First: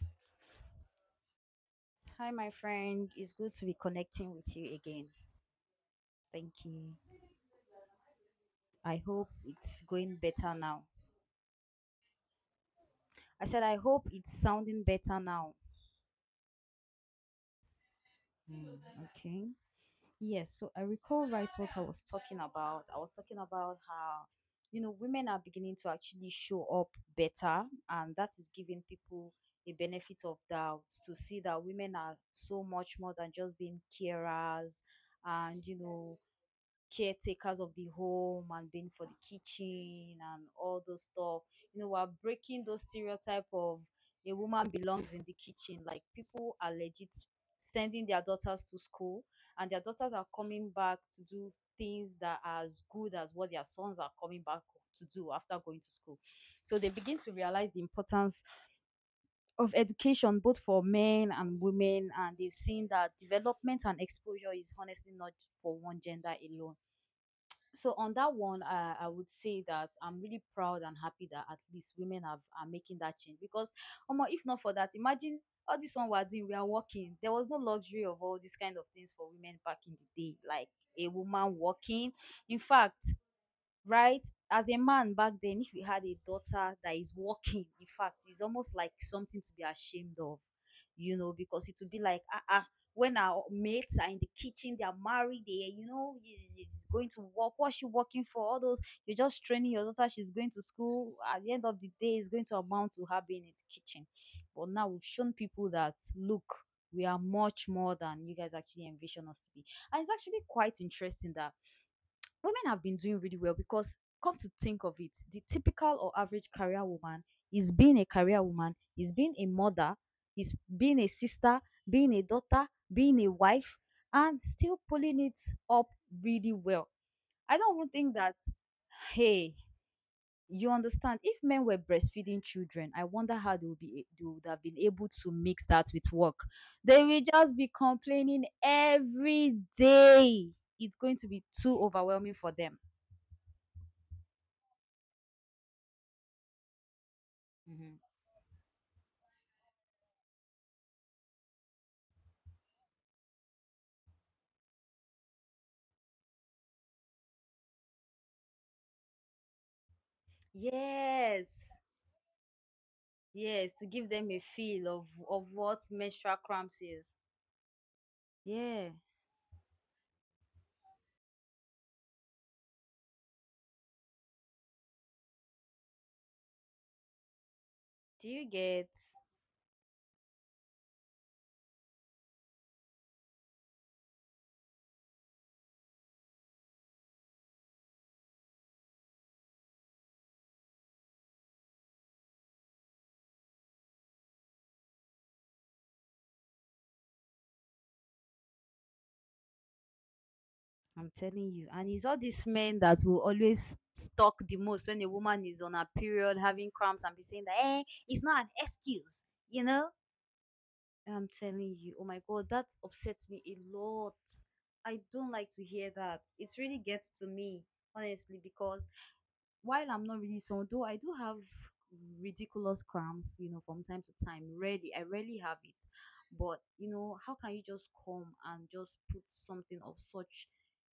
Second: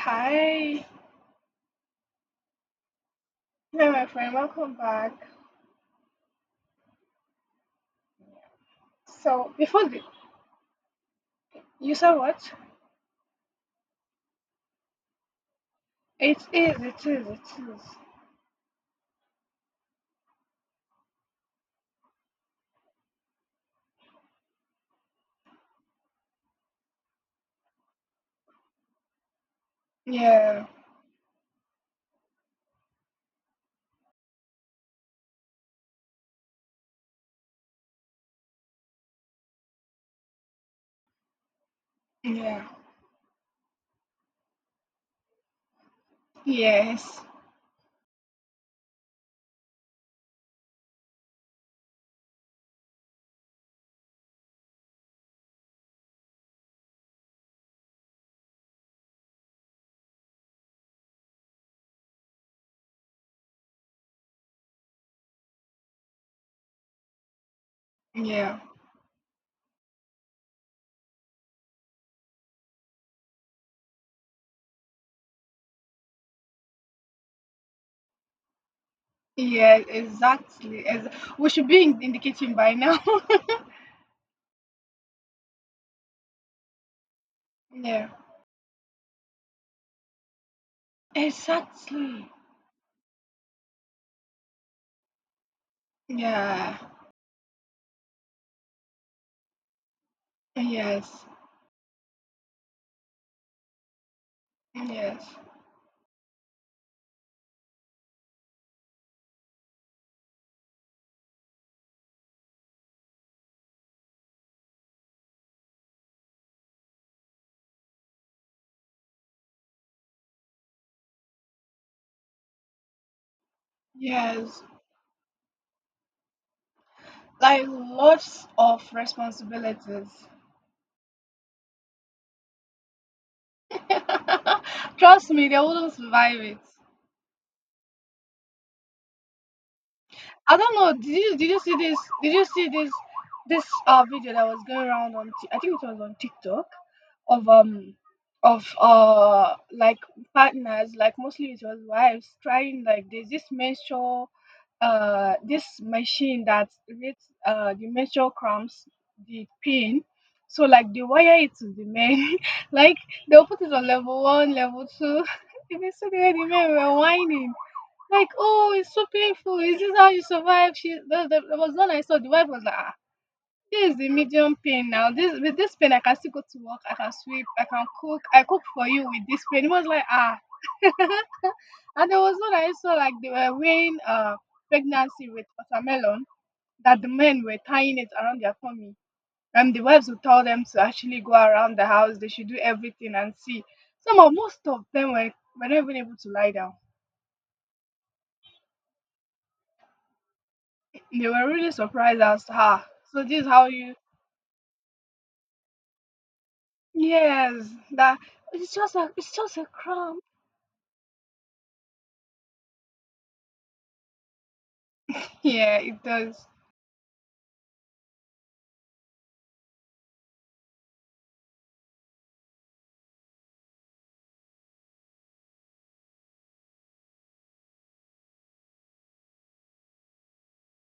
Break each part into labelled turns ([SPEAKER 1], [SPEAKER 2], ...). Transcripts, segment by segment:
[SPEAKER 1] Hi.
[SPEAKER 2] Hi, my friend. It's good to be
[SPEAKER 1] Hi, my friend.
[SPEAKER 2] connecting with you
[SPEAKER 1] Welcome
[SPEAKER 2] again.
[SPEAKER 1] back.
[SPEAKER 2] Thank you. I hope
[SPEAKER 1] So,
[SPEAKER 2] it's going better now.
[SPEAKER 1] you said what?
[SPEAKER 2] I said, I hope it's sounding better now.
[SPEAKER 1] It is, it is, it is.
[SPEAKER 2] Hmm, okay. Yes. So I recall right what I was talking about. I was talking about how, women are beginning to actually show up better, and that is giving people a benefit of
[SPEAKER 1] Yeah,
[SPEAKER 2] doubt to see that women are so much more than just being carers and caretakers of the home and being for the kitchen and all those stuff. We're
[SPEAKER 1] yeah,
[SPEAKER 2] breaking those stereotype of a woman belongs in the kitchen. Like people are legit
[SPEAKER 1] yes,
[SPEAKER 2] sending their daughters to school, and their daughters are coming back to do things that are as good as what their sons are coming back to do after going to school. So they begin to realize the importance of education both for men and women, and they've seen that development and exposure is honestly not for one gender alone. So on that
[SPEAKER 1] yeah,
[SPEAKER 2] one, I would say that I'm really proud and happy that at least women have are making that change. Because omo, if not for that, imagine. All this one we're doing, we are working. There was no luxury of all these kind of things for women
[SPEAKER 1] yeah,
[SPEAKER 2] back in the day. Like
[SPEAKER 1] exactly.
[SPEAKER 2] a
[SPEAKER 1] We
[SPEAKER 2] woman
[SPEAKER 1] should be in
[SPEAKER 2] working,
[SPEAKER 1] the kitchen
[SPEAKER 2] in
[SPEAKER 1] by now.
[SPEAKER 2] fact, right? As a man back then, if you had a daughter that is working, in
[SPEAKER 1] Yeah,
[SPEAKER 2] fact, it's almost like something to be ashamed of, you know, because it would be like,
[SPEAKER 1] exactly.
[SPEAKER 2] ah, ah, when our mates are in the kitchen, they are married, they, you know,
[SPEAKER 1] Yeah,
[SPEAKER 2] is going to work. What's she working for? All those, you're just training your daughter, she's going to school.
[SPEAKER 1] yes,
[SPEAKER 2] At the end of the day, it's going to amount to her being in the kitchen. But now we've shown
[SPEAKER 1] yes,
[SPEAKER 2] people that, look, we are much more than you guys actually envision us to be. And it's actually quite interesting that women have been doing really well. Because, come to think of it, the typical or average career woman, is being a career woman, is being a mother, is being a sister, being a daughter, being a wife, and
[SPEAKER 1] yes.
[SPEAKER 2] still pulling it up really well. I
[SPEAKER 1] Like
[SPEAKER 2] don't even think that,
[SPEAKER 1] lots of
[SPEAKER 2] hey,
[SPEAKER 1] responsibilities.
[SPEAKER 2] you understand, if men were breastfeeding children, I wonder how they would have been able
[SPEAKER 1] Trust
[SPEAKER 2] to
[SPEAKER 1] me, they
[SPEAKER 2] mix that
[SPEAKER 1] wouldn't
[SPEAKER 2] with work.
[SPEAKER 1] survive it.
[SPEAKER 2] They will just be complaining every day.
[SPEAKER 1] I don't know.
[SPEAKER 2] It's
[SPEAKER 1] Did
[SPEAKER 2] going to
[SPEAKER 1] you
[SPEAKER 2] be
[SPEAKER 1] did you see
[SPEAKER 2] too
[SPEAKER 1] this? Did
[SPEAKER 2] overwhelming
[SPEAKER 1] you
[SPEAKER 2] for
[SPEAKER 1] see
[SPEAKER 2] them.
[SPEAKER 1] this video that was going around I think it was on TikTok, of um
[SPEAKER 2] Mhm.
[SPEAKER 1] of like partners, like mostly it was wives trying. Like there's this menstrual, this machine that reads the menstrual cramps, the pain. So like they wire it to
[SPEAKER 2] Yes.
[SPEAKER 1] the men like they'll put it
[SPEAKER 2] Yes,
[SPEAKER 1] on
[SPEAKER 2] to give
[SPEAKER 1] level
[SPEAKER 2] them a
[SPEAKER 1] one, level
[SPEAKER 2] feel of
[SPEAKER 1] two.
[SPEAKER 2] of
[SPEAKER 1] If you may
[SPEAKER 2] what
[SPEAKER 1] see the way
[SPEAKER 2] menstrual
[SPEAKER 1] the men
[SPEAKER 2] cramps
[SPEAKER 1] were
[SPEAKER 2] is.
[SPEAKER 1] whining, like, oh,
[SPEAKER 2] Yeah.
[SPEAKER 1] it's so painful. Is this how you survive? There was one I saw. The wife was like, ah, this is the medium pain now. This, with this pain, I can still go to work. I can sweep. I can cook.
[SPEAKER 2] Do
[SPEAKER 1] I
[SPEAKER 2] you
[SPEAKER 1] cook for
[SPEAKER 2] get?
[SPEAKER 1] you with this pain. It was like, ah. And there was one I saw like they were weighing pregnancy with watermelon, that the men were tying it around their tummy. And the wives would tell them to actually go around the house, they should do everything and see. Some of Most of them were, not even able to lie down.
[SPEAKER 2] I'm
[SPEAKER 1] They were
[SPEAKER 2] telling you.
[SPEAKER 1] really
[SPEAKER 2] And it's all
[SPEAKER 1] surprised as
[SPEAKER 2] these
[SPEAKER 1] to
[SPEAKER 2] men
[SPEAKER 1] how.
[SPEAKER 2] that will
[SPEAKER 1] So this is how
[SPEAKER 2] always
[SPEAKER 1] you.
[SPEAKER 2] talk the most when a woman is on her period having cramps and be saying that,
[SPEAKER 1] Yes,
[SPEAKER 2] eh,
[SPEAKER 1] that,
[SPEAKER 2] it's not an excuse, you know?
[SPEAKER 1] um,
[SPEAKER 2] I'm telling you. Oh my God, that upsets me a lot. I don't like to
[SPEAKER 1] yeah,
[SPEAKER 2] hear
[SPEAKER 1] it
[SPEAKER 2] that.
[SPEAKER 1] does.
[SPEAKER 2] It really gets to me, honestly, because while I'm not really someone, though I do have ridiculous cramps, from time to time. Rarely, I rarely have it. But how can you just come and just put something of such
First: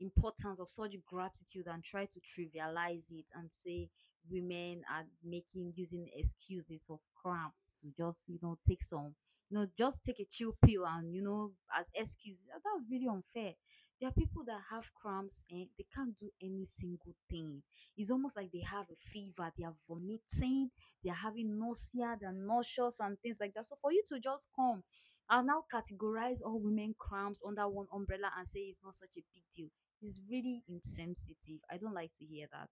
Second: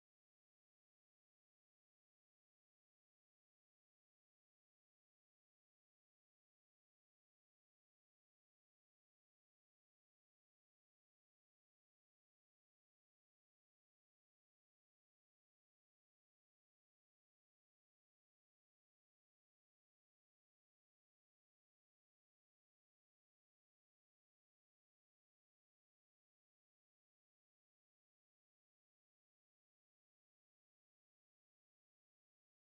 [SPEAKER 2] importance, of such gratitude, and try to trivialize it and say women are making, using excuses of cramp to just, take some, just take a chill pill and as excuse. That's really unfair. There are people that have cramps and they can't do any single thing. It's almost like they have a fever, they are vomiting, they are having nausea, they're nauseous, and things like that. So, for you to just come and now categorize all women cramps under one umbrella and say it's not such a big deal is really insensitive. I don't like to hear that.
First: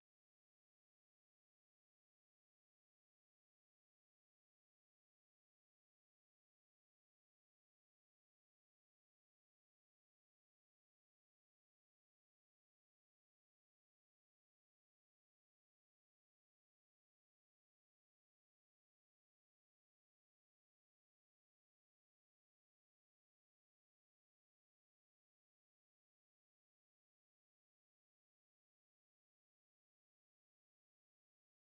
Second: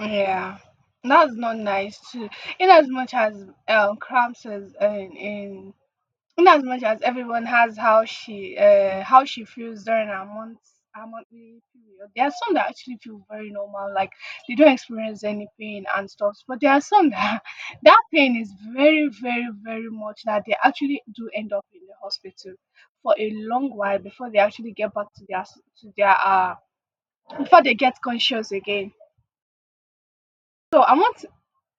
[SPEAKER 1] Yeah, that's not nice too. In as much as, cramps is in as much as everyone has how she feels during her monthly period. There are some that actually feel very normal, like they don't experience any pain and stuff. But there are some that that pain is very, very, very much that they actually do end up in the hospital for a long while before they actually get back to their s- to their before they get conscious again. So I want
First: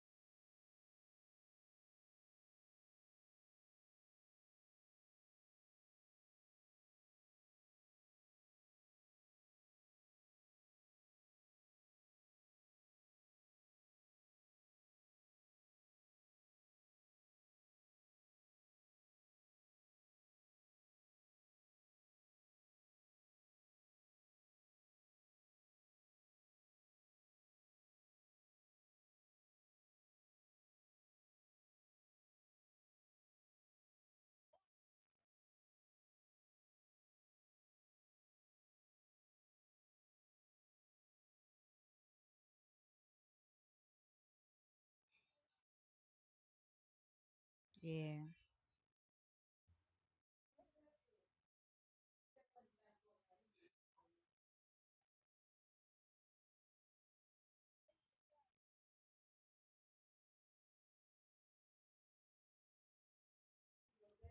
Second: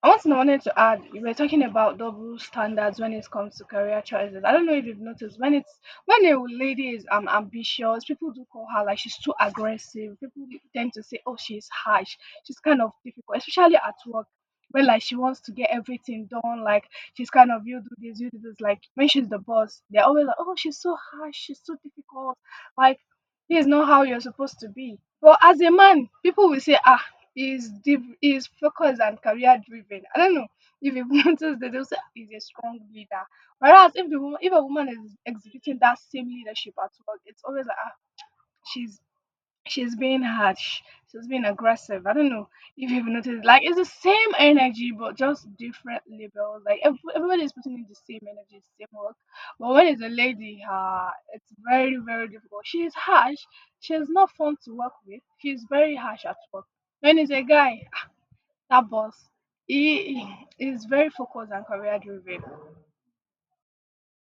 [SPEAKER 1] I want to know- wanted to add, you were talking about double standards when it comes to career choices. I don't know if you've noticed when it's when a lady is ambitious, people do call her like she's too aggressive. People tend to say, oh, she's harsh, she's kind of difficult, especially at work. When like she wants to get everything done, like she's kind of, you do this, you do this. Like when she's the boss, they're always like, oh, she's so harsh, she's so difficult. Like this is not how you're supposed to be. But as a man, people will say, ah, he's deep, he's focused and career driven. I don't know if you've noticed that they'll say, "Ah, he's a strong leader." Whereas if a woman is exhibiting that same leadership at work, it's always like, ah, she's, being harsh, she's being aggressive. I don't know if you've noticed. Like it's the same energy, but just different labels. Like everybody is putting in the same
[SPEAKER 2] Yeah.
[SPEAKER 1] energy, same work. But when it's a lady, it's very, very difficult. She is harsh. She's not fun to work with. She's very harsh at work. When it's a guy, that boss, he is very focused and career driven.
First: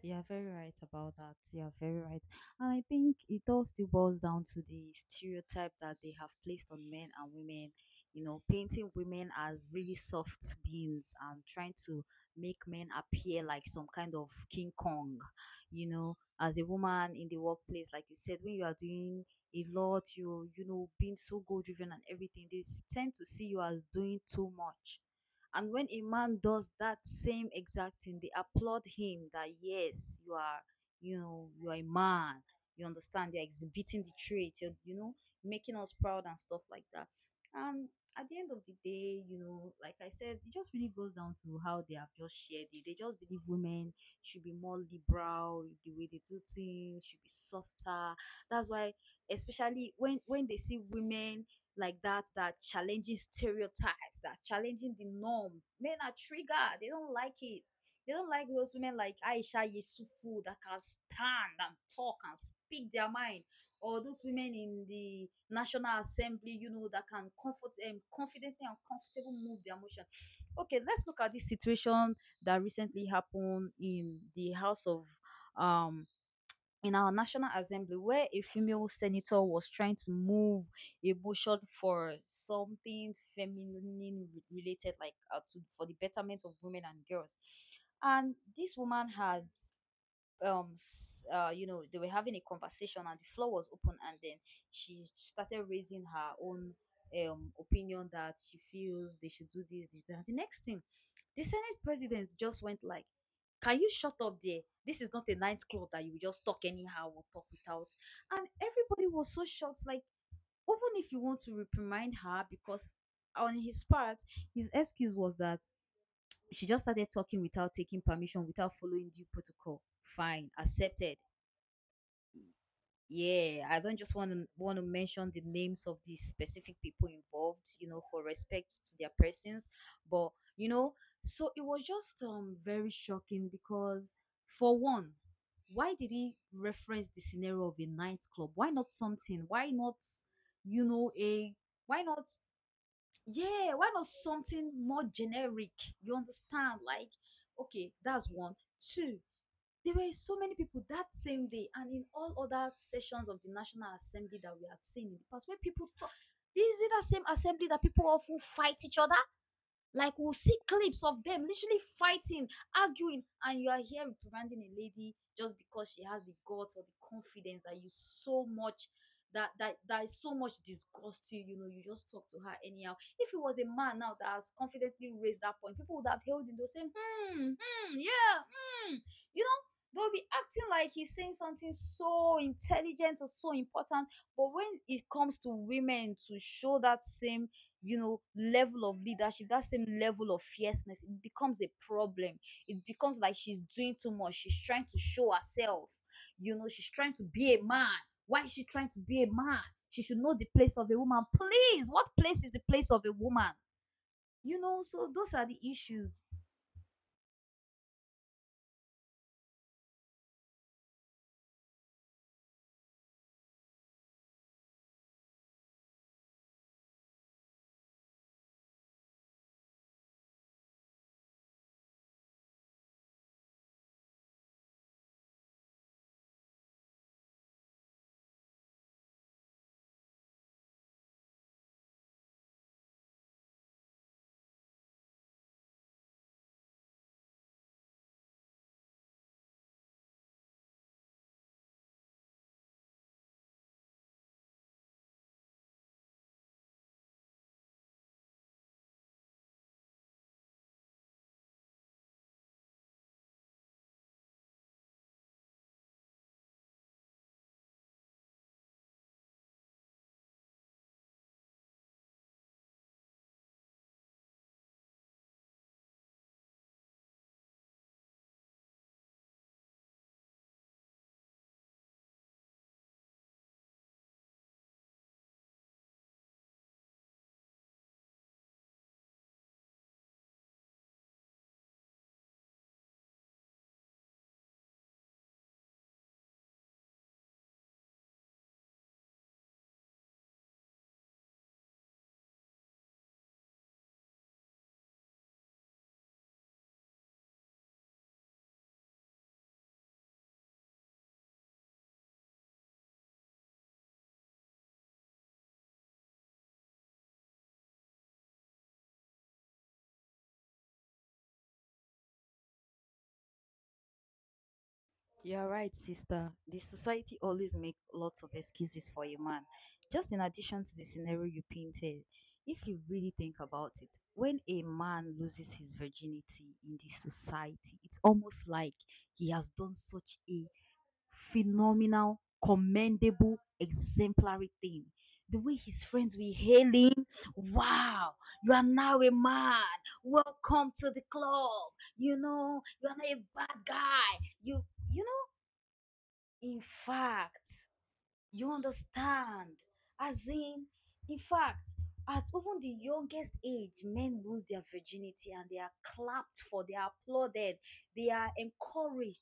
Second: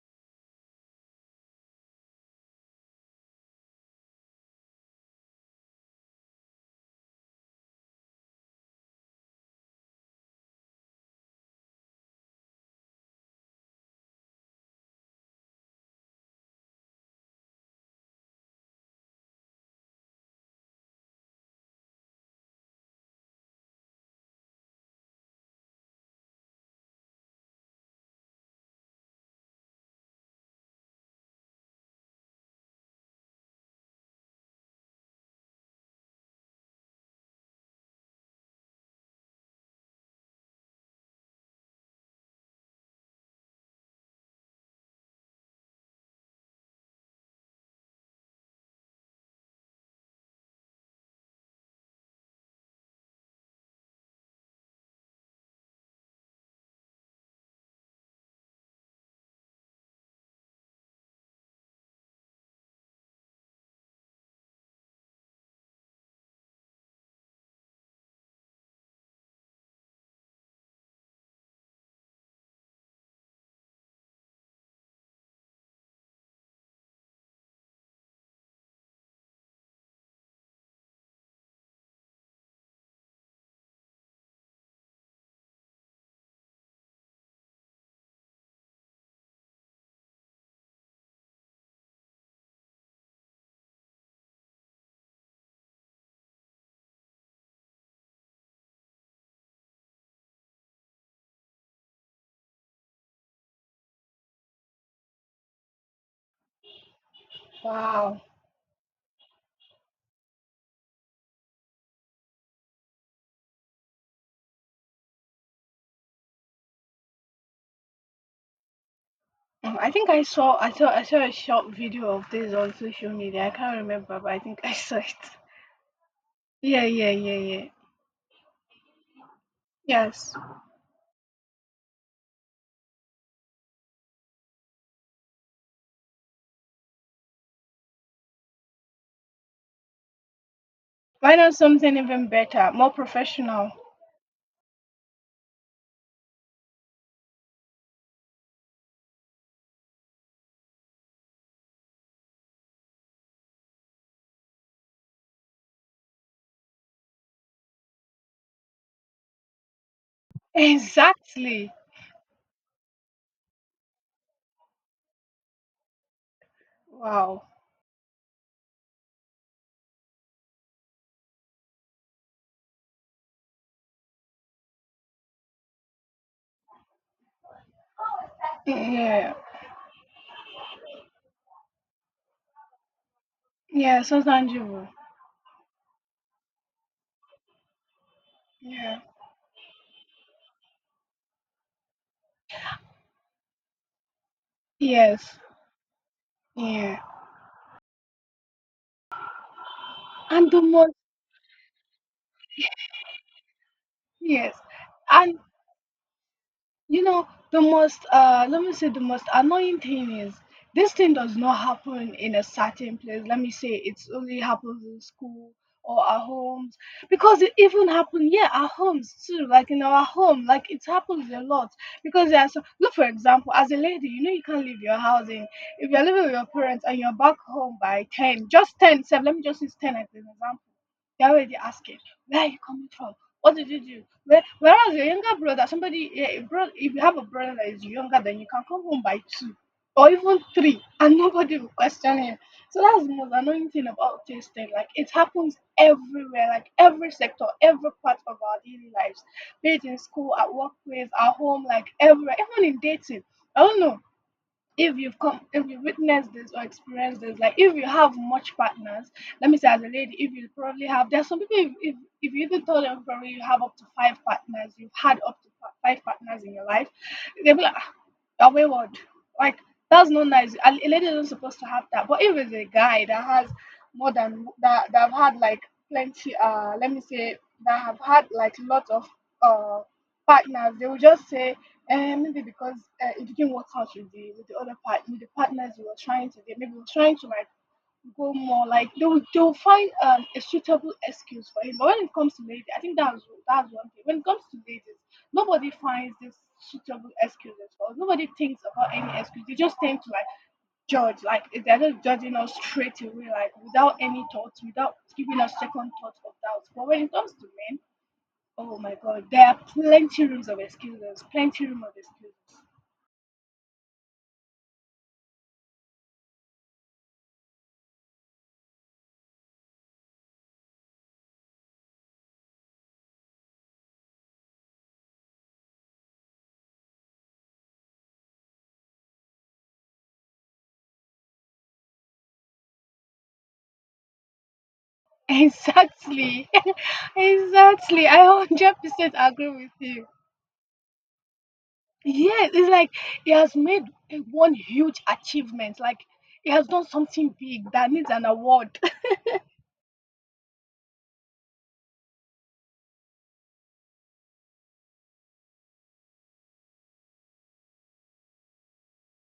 [SPEAKER 2] You're very right about that. You're very right. And I think it all still boils down to the stereotype that they have placed on men and women, painting women as really soft beings, and trying to make men appear like some kind of King Kong. As a woman in the workplace, like you said, when you are doing a lot, being so goal driven and everything, they tend to see you as doing too much. And when a man does that same exact thing, they applaud him that yes, you are, you are a man. You understand? You're exhibiting the trait. You're making us proud and stuff like that. And at the end of the day, like I said, it just really goes down to how they have just shared it. They just believe women should be more liberal, with the way they do things should be softer. That's why, especially when they see women like that challenging stereotypes, that challenging the norm. Men are triggered. They don't like it. They don't like those women like Aisha Yesufu that can stand and talk and speak their mind, or those women in the National Assembly, that can comfort confidently and comfortable move their emotion. Okay, let's look at this situation that recently happened in the House of um in our National Assembly, where a female senator was trying to move a motion for something feminine related, like, for the betterment of women and girls. And this woman had, they were having a conversation, and the floor was open, and then she started raising her own opinion that she feels they should do this, this that. The next thing, the senate president just went like, can you shut up there? This is not a nightclub that you will just talk anyhow or talk without.
[SPEAKER 1] Wow.
[SPEAKER 2] And everybody was so shocked. Like, even if you want to reprimand her, because on his part his excuse was that she just started talking without taking permission, without following due protocol.
[SPEAKER 1] I think
[SPEAKER 2] Fine,
[SPEAKER 1] I
[SPEAKER 2] accepted.
[SPEAKER 1] saw a short video of this on social media. I
[SPEAKER 2] Yeah,
[SPEAKER 1] can't
[SPEAKER 2] I don't just
[SPEAKER 1] remember,
[SPEAKER 2] want
[SPEAKER 1] but I
[SPEAKER 2] to
[SPEAKER 1] think I
[SPEAKER 2] want to
[SPEAKER 1] saw it.
[SPEAKER 2] mention the names of the specific
[SPEAKER 1] Yeah,
[SPEAKER 2] people
[SPEAKER 1] yeah, yeah, yeah.
[SPEAKER 2] involved, you know, for respect to their persons. But,
[SPEAKER 1] Yes.
[SPEAKER 2] you know, so it was just very shocking. Because, for one, why did he reference the scenario of a nightclub? Why not something? Why not, you know
[SPEAKER 1] Why not
[SPEAKER 2] a
[SPEAKER 1] something
[SPEAKER 2] why not?
[SPEAKER 1] even better, more professional?
[SPEAKER 2] Yeah, why not something more generic? You understand? Like, okay, that's one, two. There were so many people that same day and in all other sessions of the National Assembly that we had seen in the past, where people talk. This is it, the same assembly that people often fight each other, like we'll see clips of them
[SPEAKER 1] Exactly.
[SPEAKER 2] literally fighting, arguing, and you are here reprimanding a lady just because she has the guts or the
[SPEAKER 1] Wow.
[SPEAKER 2] confidence that you so much, that is so much disgust you. You know, you just talk to her anyhow. If it was a man now that has confidently raised that point, people would have held him. They'll say, hmm, hmm, yeah, hmm.
[SPEAKER 1] Yeah.
[SPEAKER 2] You know, they'll be acting like he's saying something so intelligent or so
[SPEAKER 1] Yeah,
[SPEAKER 2] important.
[SPEAKER 1] so
[SPEAKER 2] But when
[SPEAKER 1] tangible.
[SPEAKER 2] it comes to women to show that same, level of
[SPEAKER 1] Yeah.
[SPEAKER 2] leadership, that same level of fierceness, it becomes a problem. It becomes like she's doing too much, she's trying to show
[SPEAKER 1] Yes.
[SPEAKER 2] herself, she's
[SPEAKER 1] Yeah.
[SPEAKER 2] trying to be a man. Why is she trying to be a man? She should know the
[SPEAKER 1] And the
[SPEAKER 2] place of
[SPEAKER 1] most,
[SPEAKER 2] a woman. Please, what place is the place of a woman?
[SPEAKER 1] yes.
[SPEAKER 2] You know, so those
[SPEAKER 1] And.
[SPEAKER 2] are the issues.
[SPEAKER 1] You know, the most, let me say, the most annoying thing is, this thing does not happen in a certain place. Let me say it's only happens in school or our homes, because it even happened, yeah, our homes too, like in our home, like it happens a lot. Because there are some, look, for example, as a lady, you know, you can't leave your house in if you're living with your parents and you're back home by 10, just 10, so let me just use 10 as an example. They're already asking, where are you coming from? What did you do? Whereas your younger brother, somebody, yeah, a bro, if you have a brother that is younger, then you can come home by two or even three and nobody will question him. So that's the most annoying thing about this thing. Like it happens everywhere, like every sector, every part of our daily lives. Be it in school, at workplace, at home, like everywhere, even in dating. I don't know if you've witnessed this or experienced this, like if you have much partners. Let me say, as a lady, if you probably have, there's some people, if you even told them probably you have up to five partners, you've had five partners in your life, they'll be like, "Ah, you're wayward, like that's not nice, a lady isn't supposed to have that." But if it's a guy that has more than that, that have had like plenty, let me say, that have had like lots of uh partners, they will just say, maybe because, it didn't work out with the other part, with the partners we were trying to get. Maybe we were trying to like go more, like they will find, a suitable excuse for him. But when it comes to ladies, I think that's one thing. When it comes to ladies, nobody finds this suitable excuses for us. Nobody thinks about any excuse. They just tend to like judge. Like they're just judging us straight away, like without any thoughts, without giving us second thoughts or doubts. But when it comes to men, oh my god, there are plenty rooms of excuses, plenty room of excuses.
[SPEAKER 2] You're right, sister. The society always makes lots of excuses for a man. Just in addition to the scenario you painted, if you really think about it, when a man loses his virginity in the society, it's almost like he has done such a phenomenal, commendable, exemplary thing. The way his friends will
[SPEAKER 1] Exactly.
[SPEAKER 2] hail him,
[SPEAKER 1] Exactly.
[SPEAKER 2] wow,
[SPEAKER 1] I
[SPEAKER 2] you are now a
[SPEAKER 1] 100% agree
[SPEAKER 2] man.
[SPEAKER 1] with you.
[SPEAKER 2] Welcome to the club. You
[SPEAKER 1] Yes,
[SPEAKER 2] know,
[SPEAKER 1] it's
[SPEAKER 2] you
[SPEAKER 1] like
[SPEAKER 2] are not a
[SPEAKER 1] he has
[SPEAKER 2] bad
[SPEAKER 1] made a
[SPEAKER 2] guy.
[SPEAKER 1] one
[SPEAKER 2] You
[SPEAKER 1] huge
[SPEAKER 2] you know
[SPEAKER 1] achievement. Like he
[SPEAKER 2] in
[SPEAKER 1] has done something
[SPEAKER 2] fact,
[SPEAKER 1] big that needs an
[SPEAKER 2] you
[SPEAKER 1] award.
[SPEAKER 2] understand, as in fact, at even the youngest age, men lose their virginity and they are clapped for, they are applauded, they are encouraged.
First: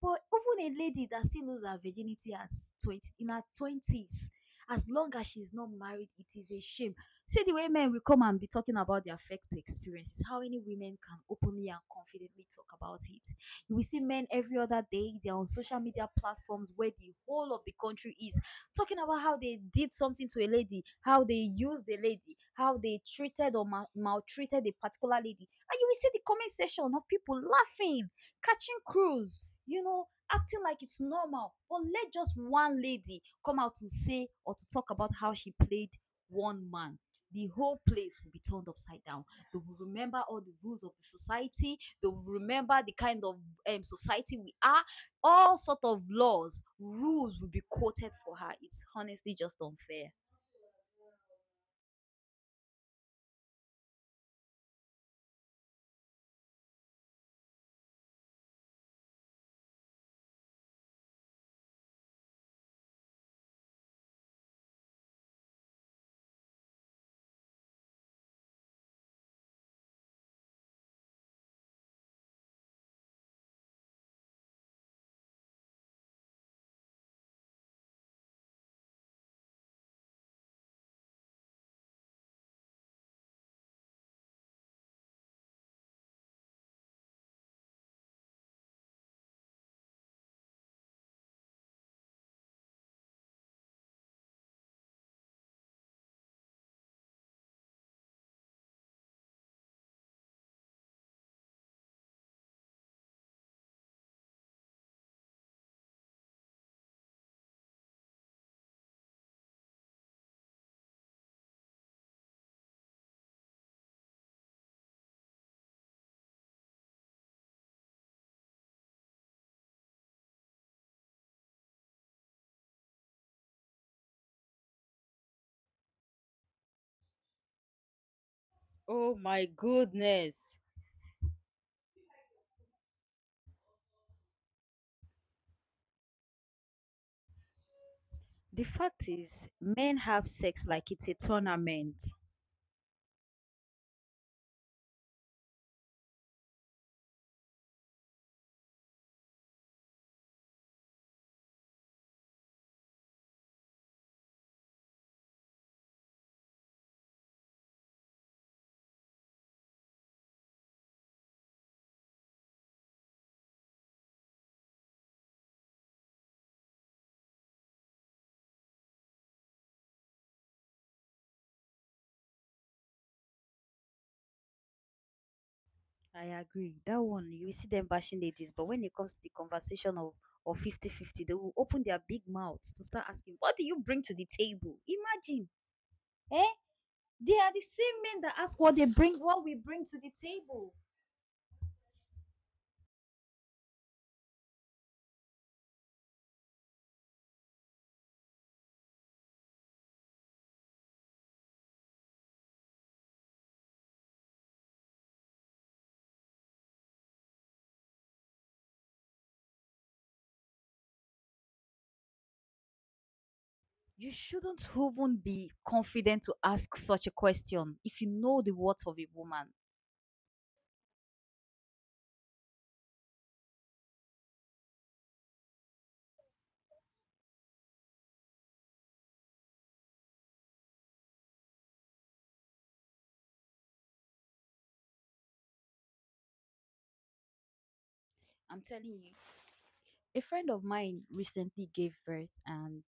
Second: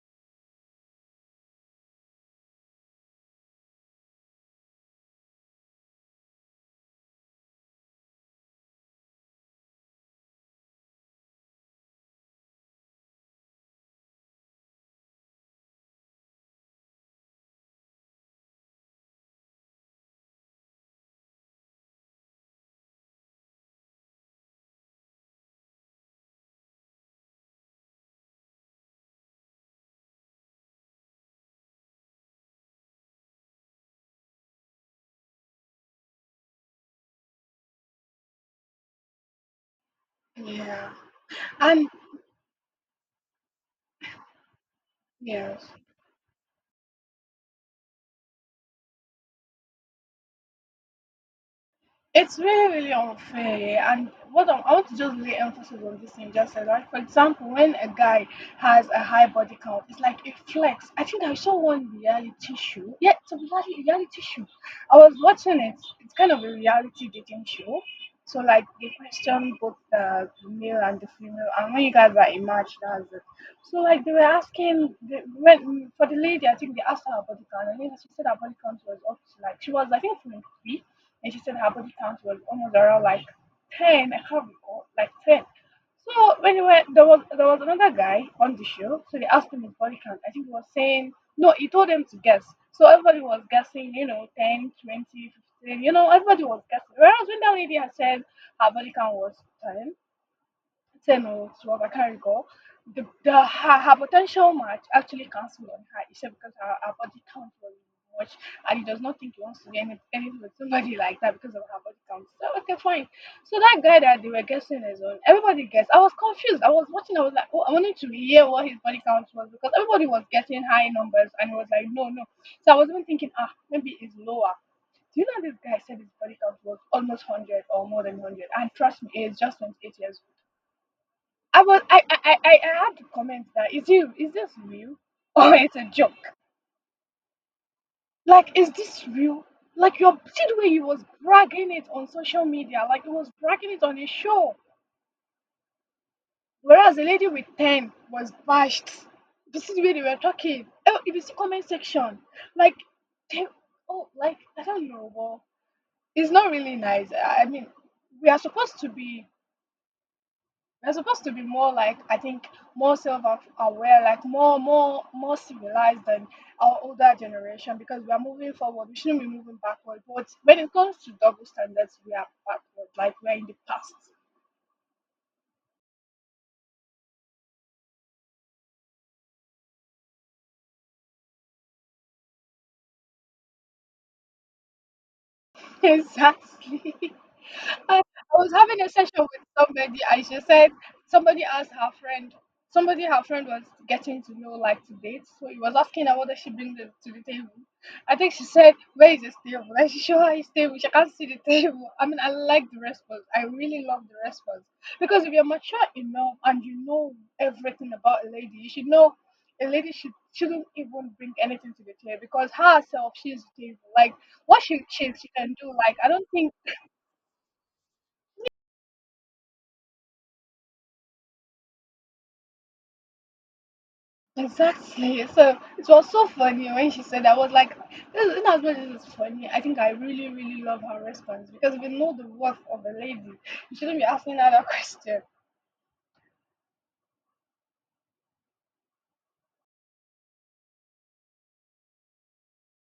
[SPEAKER 2] But even a lady that still loses her virginity at 20, in her 20s, as long as she's not married, it is a shame. See the way men will come and be talking about their first experiences. How any women can openly and confidently talk about it? You will see men every other day. They're on social media platforms where the whole of the country is talking about how they did something to a lady, how they used the lady, how they treated or maltreated a particular lady. And you will see the comment section of people laughing, catching crews, you know, acting like it's normal. But let just one lady come out to say or to talk about how she played one man. The whole place will be turned upside down. They will remember all the rules of
[SPEAKER 1] Yeah.
[SPEAKER 2] the society.
[SPEAKER 1] And
[SPEAKER 2] They will remember the kind of society we are. All
[SPEAKER 1] yes.
[SPEAKER 2] sort of laws, rules will be quoted for her. It's honestly just unfair.
[SPEAKER 1] It's really, really unfair. And what I want to just lay emphasis on this thing just said, like, for example, when a guy has a high body count, it's like a flex. I think I saw one reality show. Yeah, it's a reality show. I was watching it. It's kind of a reality dating show. So, like, they question both the male and the female, and when you guys are a match, that's it. So, like, they were asking, they went, for the lady, I think they asked her about the count, and then she said her body count was up to, like, she was, I think, 23, and she said her body count was almost around like 10. I can't recall, like 10. So there was another guy on the show, so they asked him his body count. I think he was saying no. He told them to guess. So everybody was guessing, you know, 10, 20, 15. You know, everybody was guessing. Whereas when that lady had said her body count was 10, ten or twelve, I can't recall. The Her, potential match actually cancelled on her, except because her body count was much, and he does not think he wants to be anything with somebody like that because of her body count. So okay, fine. So that guy that they were guessing is on, everybody guessed. I was confused. I was watching, I was like, oh, I wanted to hear what his body count was, because everybody was guessing high numbers and it was like, no, no. So I was even thinking, ah, maybe it's lower. Do you know this guy said his body count was almost 100 or more than 100? And trust me,
[SPEAKER 2] Oh
[SPEAKER 1] he is
[SPEAKER 2] my
[SPEAKER 1] just 28 years.
[SPEAKER 2] goodness.
[SPEAKER 1] I was I had to comment, that is you is this real or it's a joke? Like,
[SPEAKER 2] The
[SPEAKER 1] is this
[SPEAKER 2] fact
[SPEAKER 1] real?
[SPEAKER 2] is, men
[SPEAKER 1] Like, your
[SPEAKER 2] have
[SPEAKER 1] see the way
[SPEAKER 2] sex
[SPEAKER 1] he
[SPEAKER 2] like
[SPEAKER 1] was
[SPEAKER 2] it's a
[SPEAKER 1] bragging it
[SPEAKER 2] tournament.
[SPEAKER 1] on social media, like he was bragging it on a show. Whereas the lady with 10 was bashed. This is where they were talking. Oh, it is comment section. Like they, oh, like I don't know, but it's not really nice. I mean, we are supposed to be we're supposed to be more, like I think, more self aware, like more, more, more civilized than our older generation, because we are moving forward. We shouldn't be moving backward. But when it comes to double standards, we are backward. Like we are in the past.
[SPEAKER 2] I agree. That one, you will see them bashing ladies, but when it comes to the conversation of or 50-50, they will open their big mouths to start asking, "What do you bring to the table?" Imagine, eh?
[SPEAKER 1] Exactly.
[SPEAKER 2] They are the
[SPEAKER 1] I,
[SPEAKER 2] same men
[SPEAKER 1] I
[SPEAKER 2] that
[SPEAKER 1] was
[SPEAKER 2] ask what
[SPEAKER 1] having
[SPEAKER 2] they
[SPEAKER 1] a session
[SPEAKER 2] bring,
[SPEAKER 1] with
[SPEAKER 2] what we bring to
[SPEAKER 1] somebody
[SPEAKER 2] the
[SPEAKER 1] and she said
[SPEAKER 2] table.
[SPEAKER 1] somebody asked her friend, somebody her friend was getting to know, like, to date. So he was asking her what does she bring to the table. I think she said, "Where is this table?" And she showed her his table. She can't see the table. I mean, I like the response. I really love the response. Because if you're mature enough and you know everything about a lady, you should know a lady shouldn't even bring anything to the table because herself, she's the table.
[SPEAKER 2] You
[SPEAKER 1] Like what
[SPEAKER 2] shouldn't
[SPEAKER 1] she she,
[SPEAKER 2] even
[SPEAKER 1] she
[SPEAKER 2] be
[SPEAKER 1] can do, like I
[SPEAKER 2] confident
[SPEAKER 1] don't
[SPEAKER 2] to
[SPEAKER 1] think.
[SPEAKER 2] ask such a question if you know the worth of a woman.
[SPEAKER 1] Exactly. So it was so funny when she said that. I was like, this, in as much as it's funny, I think I really, really love her response because we know the worth of a lady. You shouldn't be asking her that question.
[SPEAKER 2] I'm telling you. A friend of mine recently gave birth, and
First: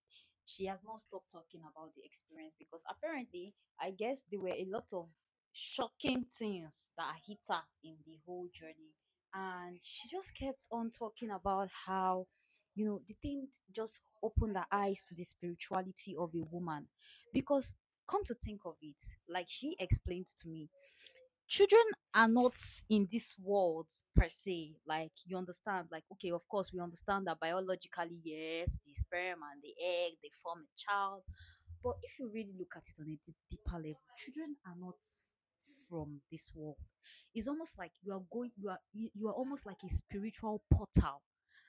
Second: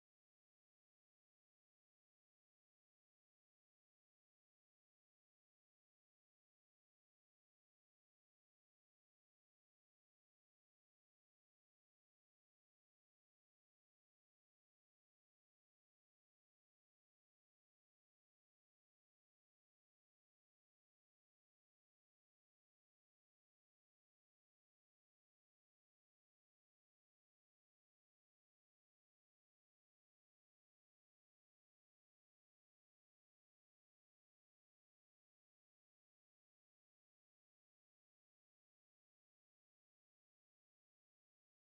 [SPEAKER 2] she has not stopped talking about the experience, because apparently, I guess there were a lot of shocking things that hit her in the whole journey. And she just kept on talking about how, you know, the thing just opened her eyes to the spirituality of a woman. Because, come to think of it, like she explained to me, children are not in this world per se. Like, you understand, like, okay, of course we understand that biologically yes, the sperm and the egg, they form a child, but if you really look at it on a deep, deeper level, children are not from this world. It's almost like you are going, you are almost like a spiritual portal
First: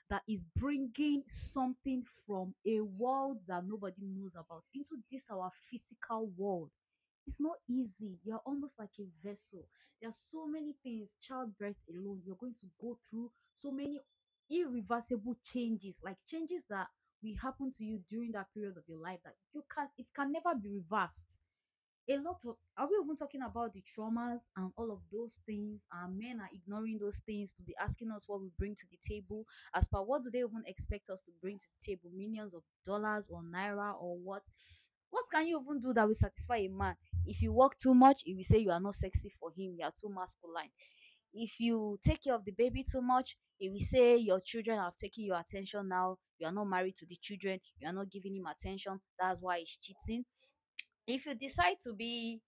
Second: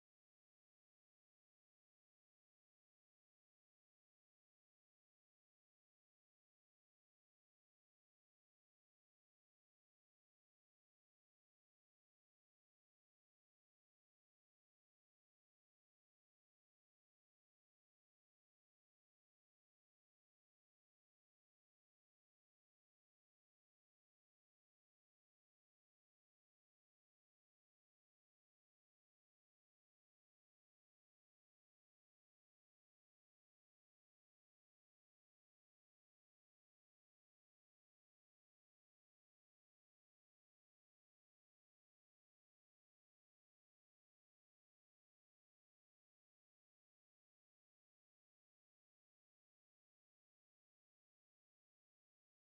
[SPEAKER 2] that is bringing something from a world that nobody knows about into this our physical world. It's not easy. You're almost like a vessel. There are so many things. Childbirth alone, you're going to go through so many irreversible changes, like changes that will happen to you during that period of your life that you can, it can never be reversed. A lot of, are we even talking about the traumas and all of those things? And men are ignoring those things to be asking us what we bring to the table. As per, what do they even expect us to bring to the table? Millions of dollars, or naira, or what? What can you even do that will satisfy a man? If you work too much, he will say you are not sexy for him, you are too masculine. If you take care of the baby too much, he will say your children have taken your attention, now you are not married to the children, you are not giving him attention, that's why he's cheating. If you decide to be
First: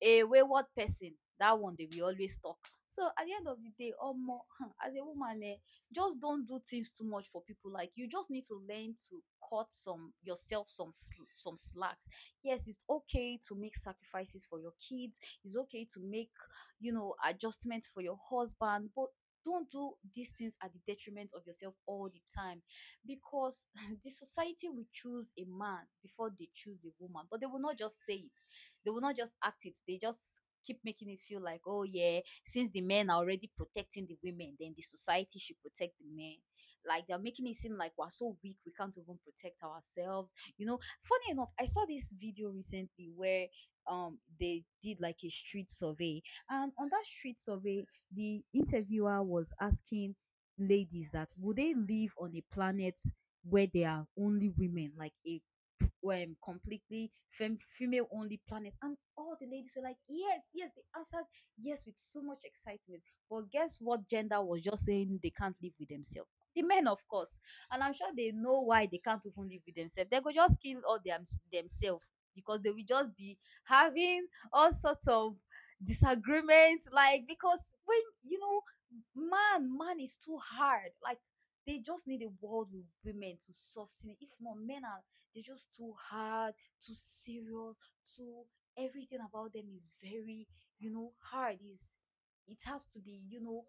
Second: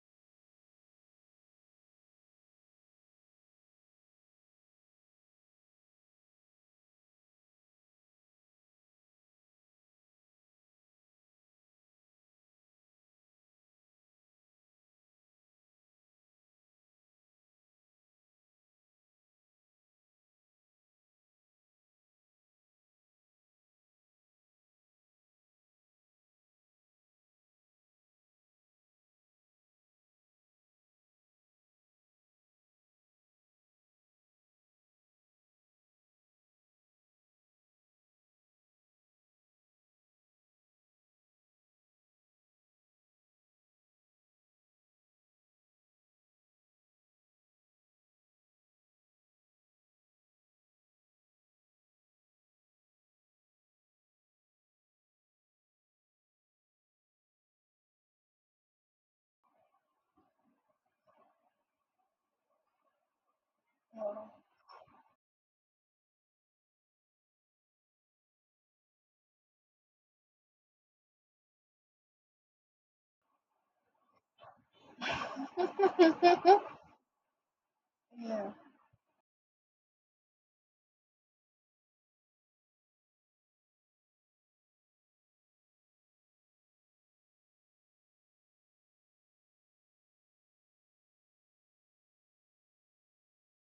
[SPEAKER 2] a wayward person, that one they will always talk. So at the end of the day or more, as a woman, eh, just don't do things too much for people. Like, you just need to learn to cut some yourself some some slacks. Yes, it's okay to make sacrifices for your kids, it's okay to make, you know, adjustments for your husband, but don't do these things at the detriment of yourself all the time, because the society will choose a man before they choose a woman, but they will not just say it, they will not just act it. They just keep making it feel like, oh yeah, since the men are already protecting the women, then the society should protect the men. Like, they're making it seem like we're so weak, we can't even protect ourselves. You know, funny enough, I saw this video recently where they did like a street survey, and on that street survey, the interviewer was asking ladies that would they live on a planet where there are only women, like a completely female only planet. And all the ladies were like, yes, yes, they answered yes with so much excitement. But guess what
[SPEAKER 1] Oh,
[SPEAKER 2] gender was just saying they can't live with themselves? The men, of course. And I'm sure they know why they can't even live with themselves. They could just kill all themselves, because they will just be having all sorts of disagreements. Like, because when, you
[SPEAKER 1] yeah.
[SPEAKER 2] know, man, man is too hard. Like, they just need a world with women to soften it. If not, men are, they're just too hard, too serious, too, everything about them is very, you know, hard. Is, it has to be, you know,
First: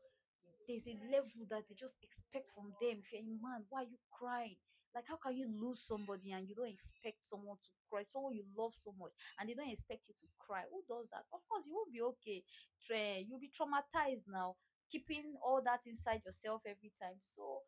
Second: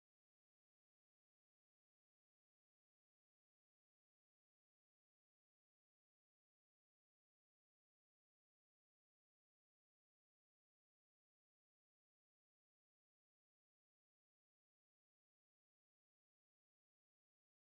[SPEAKER 2] there's a level that they just expect from them. If you're a man, why are you crying? Like, how can you lose somebody and you don't expect someone to cry? Someone you love so much, and they don't expect you to cry. Who does that? Of course you won't be okay. You'll be traumatized now, keeping all that inside yourself every time. So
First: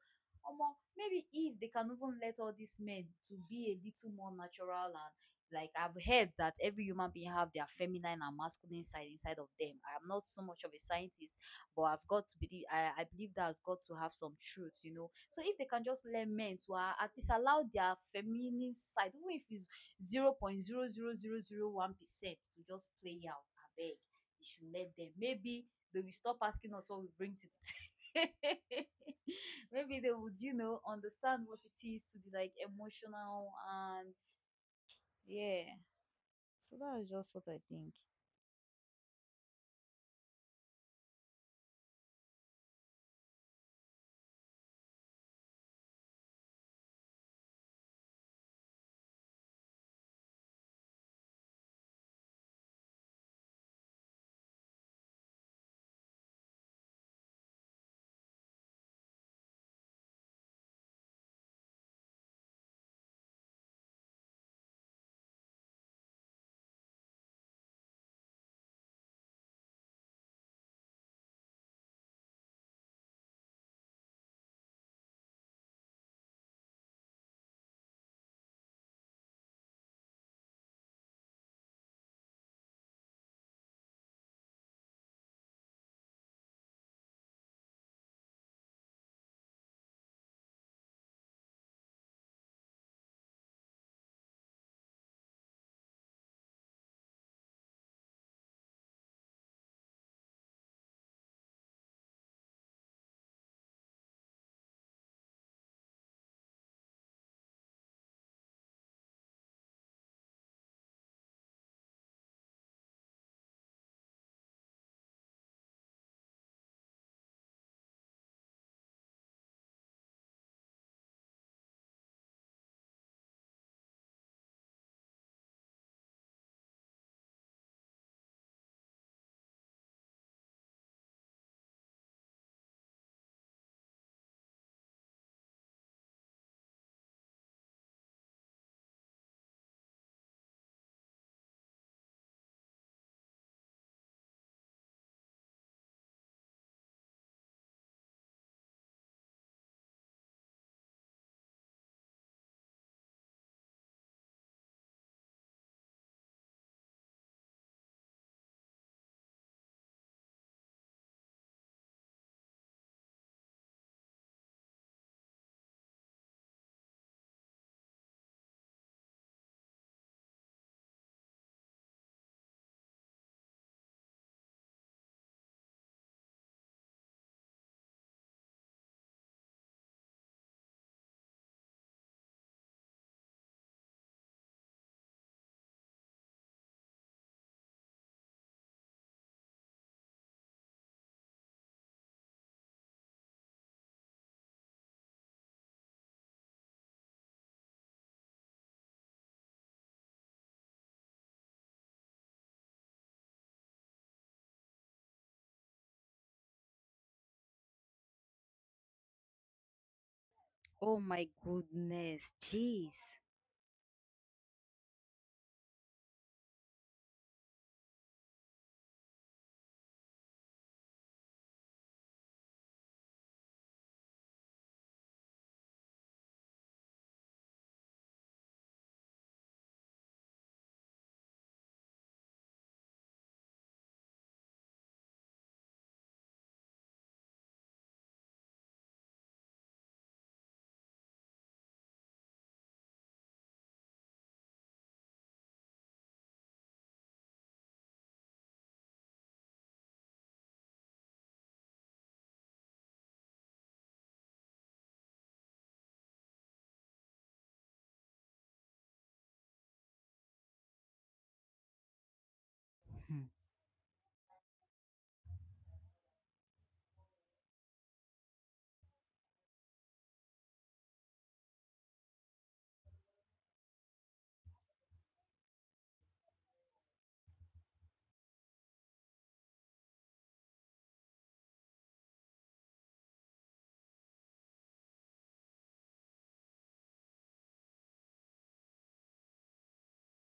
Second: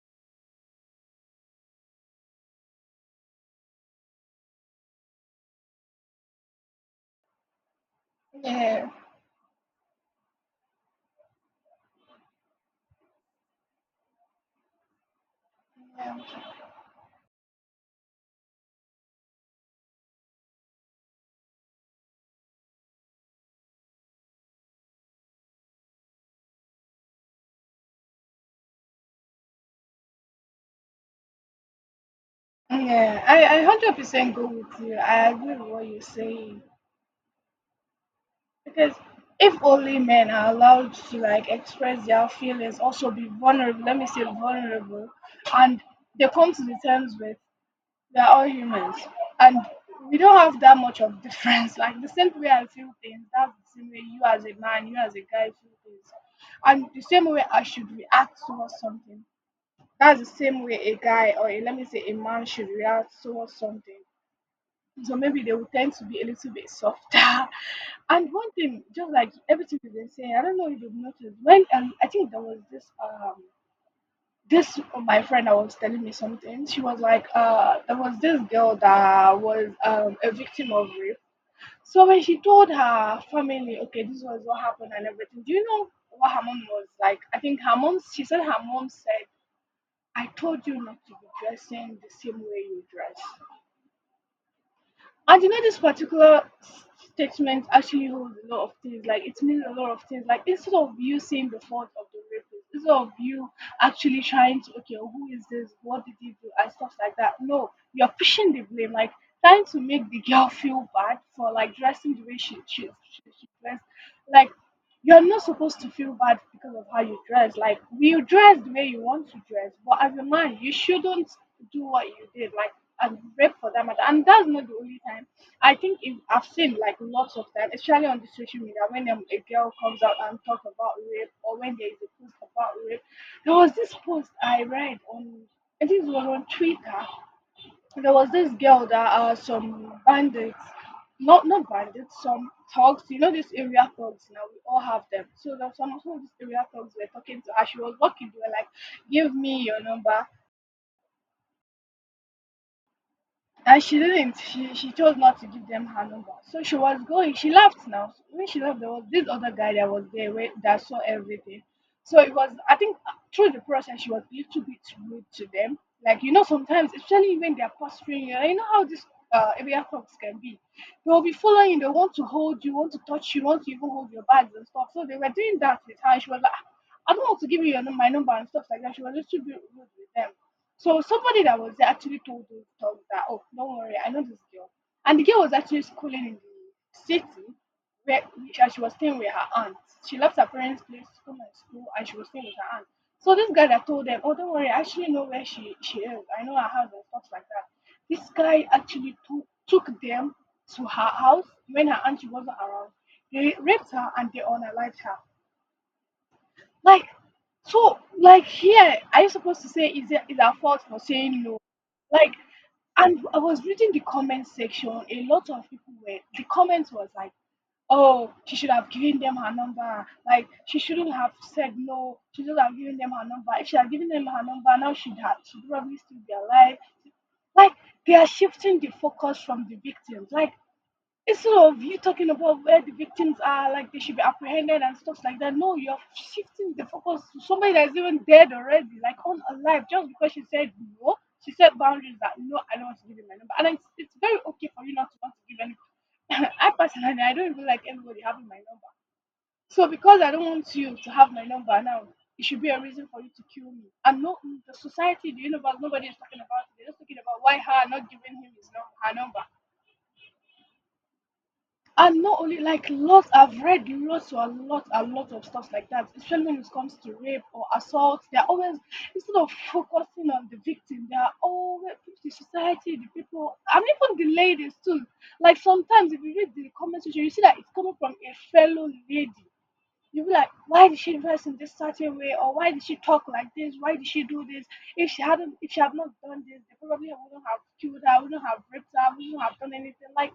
[SPEAKER 2] Omo, maybe if they can even let all these men to be a little more natural, and like, I've heard that every human being have their feminine and masculine
[SPEAKER 1] Yeah.
[SPEAKER 2] side inside of them. I'm not so much of a scientist, but I've got to believe, I believe that's got to have some truth, you know. So if they can just
[SPEAKER 1] Yeah.
[SPEAKER 2] let men to at least allow their feminine side, even if it's 0.0000 1%, to just play out, I beg. You should let them. Maybe they will stop asking us what we bring to the table. Maybe they would, you know, understand what it is to be like
[SPEAKER 1] Yeah. I,
[SPEAKER 2] emotional
[SPEAKER 1] I
[SPEAKER 2] and
[SPEAKER 1] 100% go with you. I agree with
[SPEAKER 2] yeah.
[SPEAKER 1] what you're saying.
[SPEAKER 2] So that's just what I think.
[SPEAKER 1] Because if only men are allowed to, like, express their feelings, also be vulnerable, let me say vulnerable, and they come to the terms with, we are all humans, and we don't have that much of difference. Like the same way I feel things, that's the same way you as a man, you as a guy feel things, and the same way I should react towards something. That's the same way a guy or a, let me say a man should react towards something. So maybe they will tend to be a little bit softer. And one thing, just like everything you've been saying, I don't know if you've noticed when I think there was this this my friend that was telling me something. She was like, there was this girl that was a victim of rape. So when she told her family, okay, this was what happened and everything, do you know what her mom was like? I think her mom, she said, her mom said, "I told you not to be dressing the same way you dress." And you know, this particular statement actually holds a lot of things. Like it means a lot of things. Like instead of you seeing the fault of the rapist, instead of you actually trying to, okay, who is this? What did he do? And stuff like that. No, you're pushing the blame. Like trying to make the girl feel bad for like dressing the way she dressed. Like you're not supposed to feel bad because of how you dress. Like you dress the way you want to dress, but as a man, you shouldn't do what you did, like, and rape for that matter. And that's not the only time. I think if, I've seen like lots of times, especially on the social media, when a girl comes out and talks about rape, or when there is a post about rape. There was this post I read on, I think it was on Twitter, there was this girl that some bandits, not bandits, some thugs. You know these area thugs now. We all have them. So there was some of these area thugs were talking to her. She was walking. They were like, "Give me your number," and she didn't. She chose not to give them her number. So she was going. She left now. When she left, there was this other guy that was there where, that saw everything. So it was, I think, through the process, she was a little bit rude to them. Like, you know, sometimes, especially when they're posturing you, and you know how these area thugs can be. They'll be following you. They want to hold you, want to touch you, want to even hold your bags and stuff. So they were doing that with her. She was like, "Ah, I don't want to give you your, my number," and stuff like that. She was a little bit rude with them. So somebody that was there actually told those thugs that, oh, don't worry, I know this girl. And the girl was actually schooling in the city where which, and she was staying with her aunt. She left her parents' place to come and school, and she was staying with her aunt. So this guy that told them, "Oh, don't worry, I actually know where she is. I know her house," and stuff like that. This guy actually took them to her house when her auntie wasn't around. They raped her and they unalived her. Like, so, like here, are you supposed to say is it, is our fault for
[SPEAKER 2] Oh my
[SPEAKER 1] saying no? Like,
[SPEAKER 2] goodness, jeez.
[SPEAKER 1] and I was reading the comment section. A lot of people were, the comments was like, "Oh, she should have given them her number. Like, she shouldn't have said no. She should have given them her number. If she had given them her number, now she'd probably still be alive." Like, they are shifting the focus from the victims. Like, instead of you talking about where the victims are, like they should be apprehended and stuff like that, no, you're shifting the focus to somebody that's even dead already, like on alive, just because she said no, she set boundaries that no, I don't want to give you my number, and it's very okay for you not to want to give any. I personally, I don't even like everybody having my number. So because I don't want you to have my number now, it should be a reason for you to kill me. And no, the society, the universe, nobody is talking about it. They're just talking about why her not giving him his number, her number. And not only like
[SPEAKER 2] Hmm.
[SPEAKER 1] lots, I've read lots, or a lot of stuff like that, especially when it comes to rape or assault. They're always, instead of focusing on the victim, they are always, the society, the people, and even the ladies too. Like sometimes if you read the comment section, you see that it's coming from a fellow lady. You'll be like, why did she dress in this certain way, or why did she talk like this? Why did she do this? If she had not done this, they probably wouldn't have killed her, wouldn't have raped her, wouldn't have done anything. Like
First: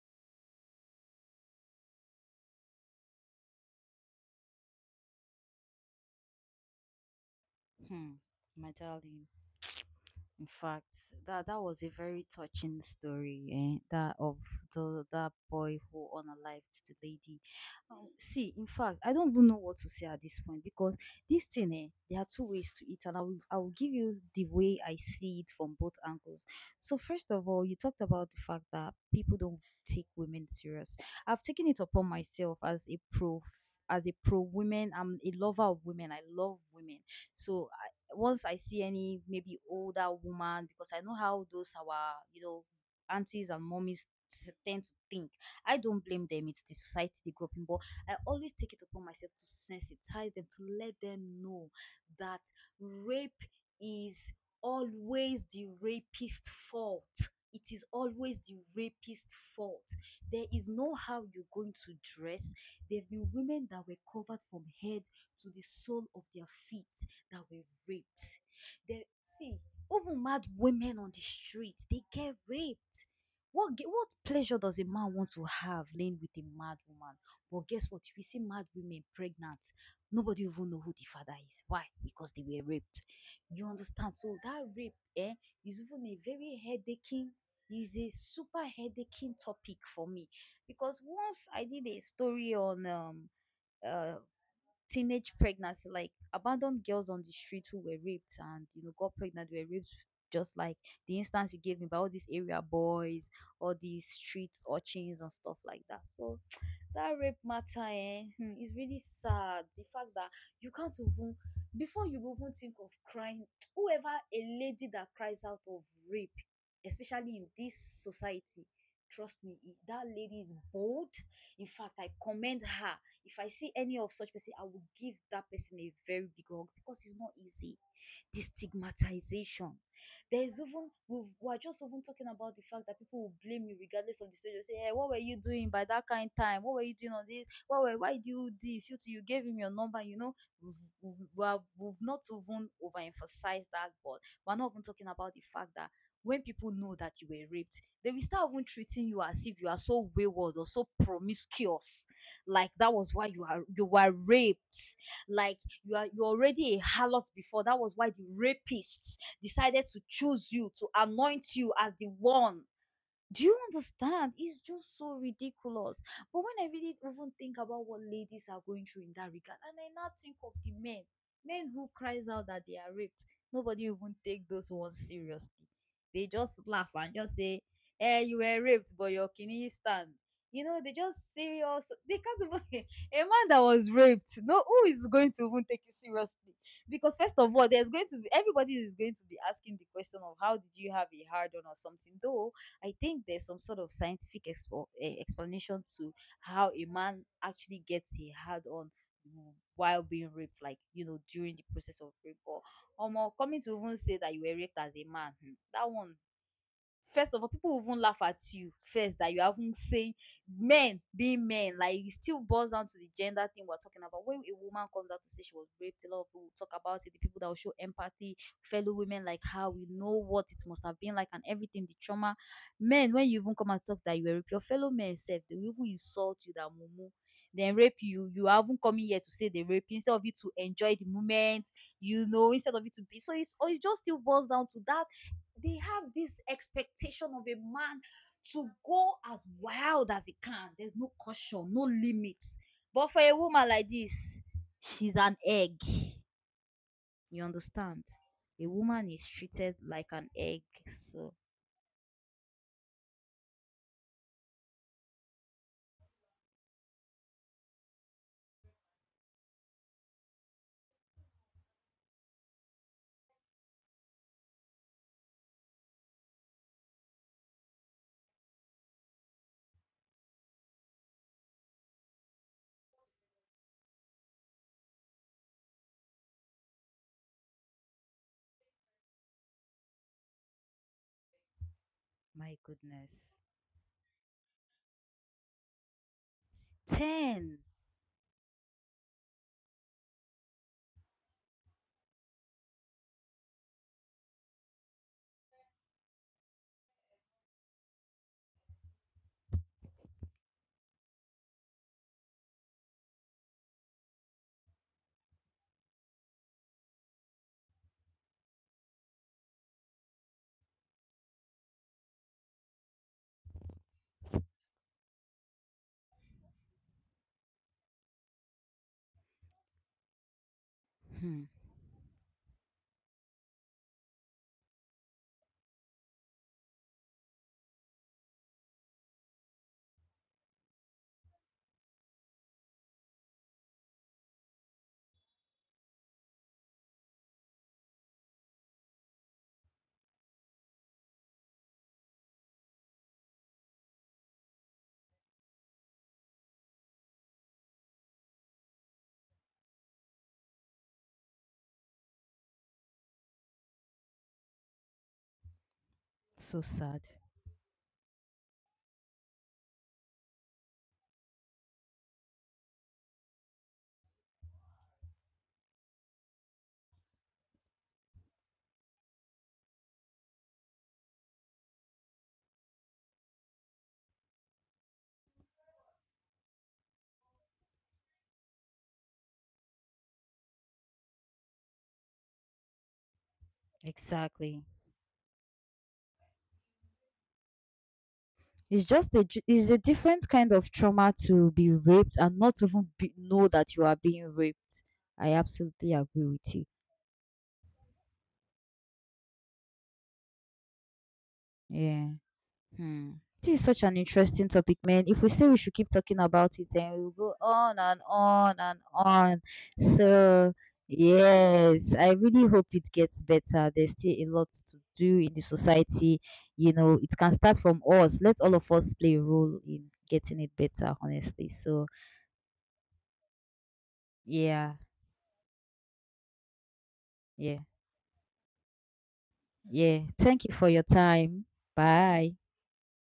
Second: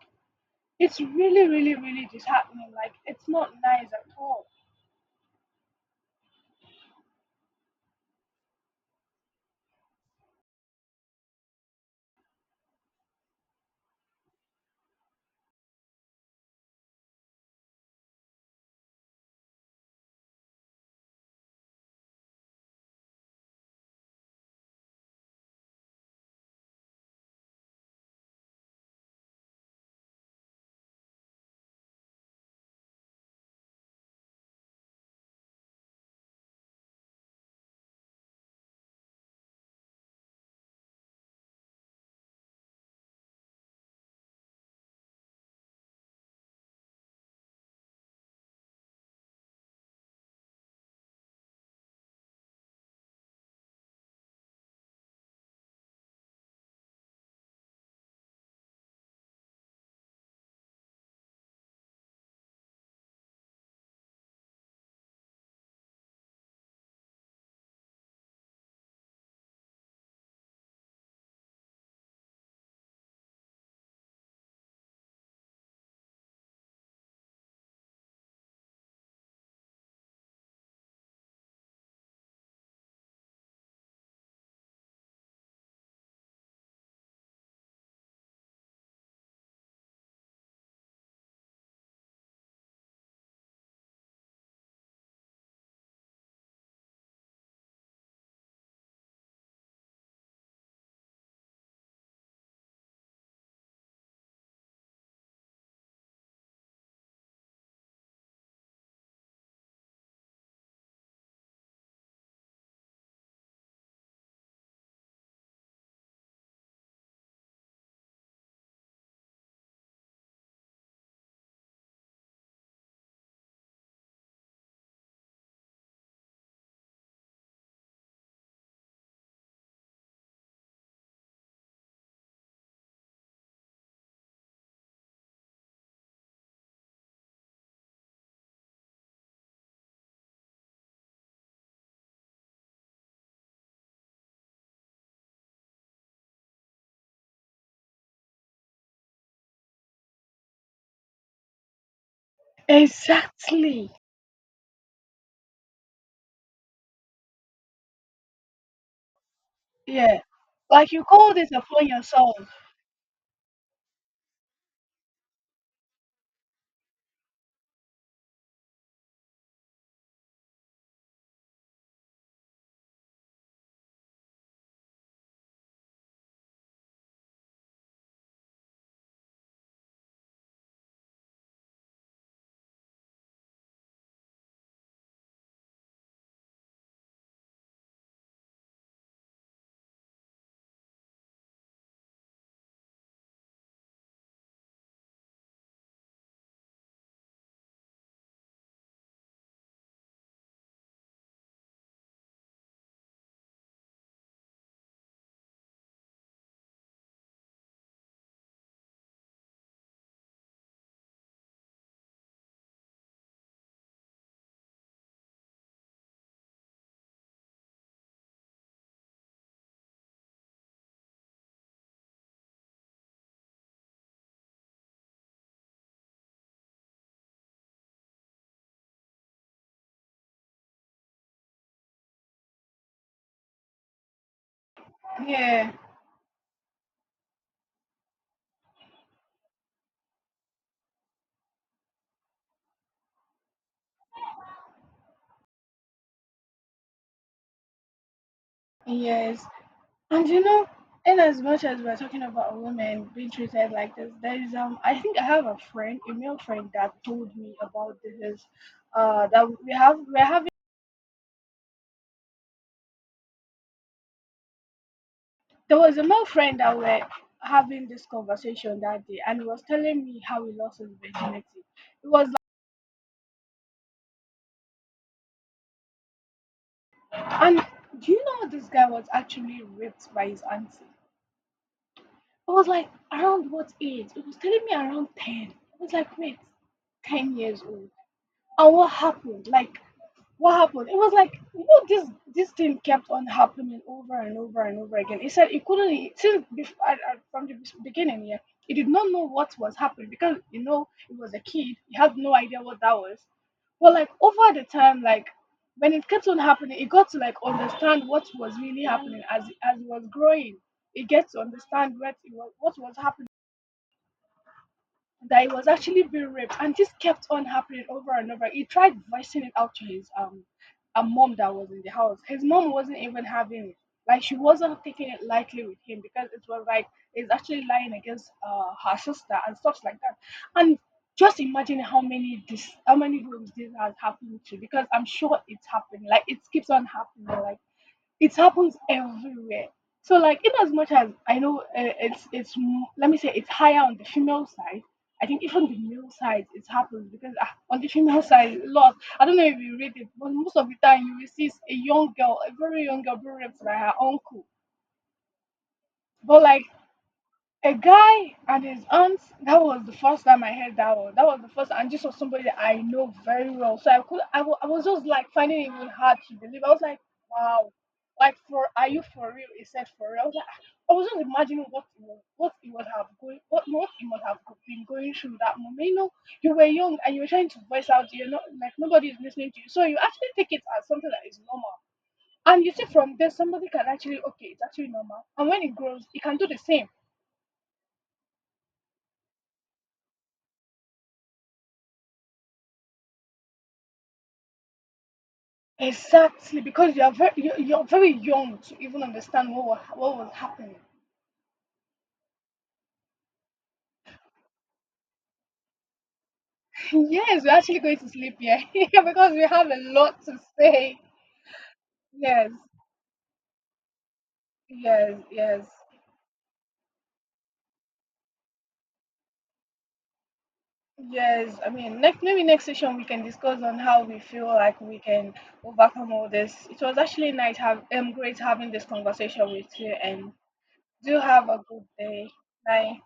[SPEAKER 1] it's really, really, really disheartening. Like, it's not nice at all.
[SPEAKER 2] Hmm. My darling. In fact, that was a very touching story, eh? That of the that boy who unalived the lady. See, in fact, I don't even know what to say at this point, because this thing, eh, there are two ways to it, and I will give you the way I see it from both angles. So first of all, you talked about the fact that people don't take women serious. I've taken it upon myself as a pro women. I'm a lover of women. I love women. So once I see any maybe older woman, because I know how those our, you know, aunties and mummies tend to think. I don't blame them, it's the society they grew up in, but I always take it upon myself to sensitize them, to let them know that rape is always the rapist's fault. It is always the rapist's fault. There is no how you're going to dress. There have been women that were covered from head to the sole of their feet that were raped. They see, even mad women on the street, they get raped. What pleasure does a man want to have laying with a mad woman? But guess what? We see mad women pregnant. Nobody even know who the father is. Why? Because they were raped. You understand? So that rape, eh, is even a very headaching. Is a super headaching topic for me, because once I did a story on uh teenage pregnancy, like abandoned girls on the street who were raped and you know got pregnant, were raped, just like the instance you gave me by all these area boys, all these street urchins and stuff like that. So that rape matter, eh, hmm, is really sad. The fact that you can't even, before you even think of crying, whoever a lady that cries out of rape, especially in this society, trust me, if that lady is bold. In fact, I commend her. If I see any of such person, I will give that person a very big hug, because it's not easy. The stigmatization, there is, even we've, we're just even talking about the fact that people will blame you regardless of the situation. Say, hey, what were you doing by that kind time? What were you doing on this? What were, why do you do this? You gave him your number. You know, we've, we are- we've not even overemphasized that, but we're not even talking about the fact that when people know that you were raped, they will start even treating you as if you are so wayward or so promiscuous. Like that was why you are, you
[SPEAKER 1] Exactly.
[SPEAKER 2] were raped. Like, you are, you already a harlot before. That was why the rapists decided to
[SPEAKER 1] Yeah.
[SPEAKER 2] choose you, to
[SPEAKER 1] Like, you call this
[SPEAKER 2] anoint you
[SPEAKER 1] upon
[SPEAKER 2] as the
[SPEAKER 1] yourself.
[SPEAKER 2] one, do you understand? It's just so ridiculous. But when I really even think about what ladies are going through in that regard, and I now think of the men, men who cries out that they are raped, nobody even take those ones seriously. They just laugh and just say, "Eh, you were raped, but your kidney stand." You know, they just serious. They can't even, a man that was raped. No, who is going to even take you seriously? Because first of all, there's going to be, everybody is going to be asking the question of how did you have a hard on or something. Though I think there's some sort of scientific explanation to how a man actually gets a hard on while being raped, like you know, during the process of rape. Or more, coming to even say that you were raped as a man, hmm, that one, first of all, people will even laugh at you first that you haven't saying men being men. Like, it still boils down to the gender thing we're talking about. When a woman comes out to say she was raped, a lot of people will talk about it. The people that will show empathy, fellow women, like how we know what it must have been like and everything, the trauma. Men, when you even come and talk that you were raped, your fellow men said they will even insult you that mumu. Then rape you. You haven't come in here to say they rape you. Instead of you to enjoy the moment, you know, instead of you to be, so it's, or it just still boils down to that
[SPEAKER 1] Yeah.
[SPEAKER 2] they have this expectation of a man to go as wild as he can. There's no caution, no limits. But for a woman like this, she's an egg. You understand? A woman is
[SPEAKER 1] Yes.
[SPEAKER 2] treated like
[SPEAKER 1] And
[SPEAKER 2] an
[SPEAKER 1] you
[SPEAKER 2] egg.
[SPEAKER 1] know, in
[SPEAKER 2] So,
[SPEAKER 1] as much as we're talking about women being treated like this, there is, I think I have a friend, a male friend that told me about this. That we have, we're having, There was a male friend that we're having this conversation that day, and he was telling me how he lost his virginity. It was. And do you know this guy was actually raped by his auntie? I
[SPEAKER 2] my
[SPEAKER 1] was like,
[SPEAKER 2] goodness.
[SPEAKER 1] around what age? It was telling me around 10. I was like, wait, 10
[SPEAKER 2] 10.
[SPEAKER 1] years old. And what happened? Like, what happened? It was like, you know this, this thing kept on happening over and over and over again. He said he couldn't he- since before, from the beginning. Yeah, he did not know what was happening because you know he was a kid. He had no idea what that was. But like over the time, like when it kept on happening, he got to like understand what was really happening as he was growing. He gets to understand what it was, what was happening, that he was actually being raped, and this kept on happening over and over. He tried voicing it out to his a mom
[SPEAKER 2] Hmm.
[SPEAKER 1] that was in the house. His mom wasn't even having it. Like she wasn't taking it lightly with him, because it was like he's actually lying against her sister and stuff like that. And just imagine how many homes this has happened to, because I'm sure it's happening. Like it keeps on happening. Like it happens everywhere. So like in as much as I know, it's let me say it's higher on the female side. I think even the male side it happens, because ah, on the female side a lot. I don't know if you read it, but most of the time you will see a young girl, a very young girl being raped by her uncle. But
[SPEAKER 2] So
[SPEAKER 1] like
[SPEAKER 2] sad.
[SPEAKER 1] a guy and his aunt. That was the first time I heard that one. That was the first, and this was somebody that I know very well. So I could, I was just like finding it even hard to believe. I was like, wow, like for, are you for real? He said for real. I was like, ah. I was just imagining what he was, what he would have going, what he must have been going through that moment. You know, you were young and you were trying to voice out. You're not like, nobody is listening to you, so you actually take it as something that is normal. And you see, from there, somebody can actually, okay, it's
[SPEAKER 2] Exactly.
[SPEAKER 1] actually normal. And when it grows, it can do the same.
[SPEAKER 2] It's just a, it's a different kind of trauma to be raped and not even be, know that you are being raped. I absolutely agree with
[SPEAKER 1] Exactly,
[SPEAKER 2] you.
[SPEAKER 1] because you are very you, you're very young to even understand what was happening.
[SPEAKER 2] Yeah. Hmm. This is such an interesting topic, man. If we say we should keep talking about it, then we'll go
[SPEAKER 1] Yes, we're
[SPEAKER 2] on
[SPEAKER 1] actually going
[SPEAKER 2] and
[SPEAKER 1] to sleep
[SPEAKER 2] on
[SPEAKER 1] here
[SPEAKER 2] and
[SPEAKER 1] because
[SPEAKER 2] on.
[SPEAKER 1] we have a lot to
[SPEAKER 2] So,
[SPEAKER 1] say.
[SPEAKER 2] yes, I really
[SPEAKER 1] Yes,
[SPEAKER 2] hope it gets better. There's still a lot to do
[SPEAKER 1] yes,
[SPEAKER 2] in the
[SPEAKER 1] yes,
[SPEAKER 2] society. You know, it can start from us. Let all of us play a role in getting it better, honestly.
[SPEAKER 1] yes. I
[SPEAKER 2] So,
[SPEAKER 1] mean, next, maybe next session we can discuss on how we feel
[SPEAKER 2] yeah,
[SPEAKER 1] like we can overcome all this. It was actually nice
[SPEAKER 2] yeah,
[SPEAKER 1] have great having this conversation with you,
[SPEAKER 2] yeah.
[SPEAKER 1] and
[SPEAKER 2] Thank you for your
[SPEAKER 1] do
[SPEAKER 2] time.
[SPEAKER 1] have a good day.
[SPEAKER 2] Bye.
[SPEAKER 1] Bye.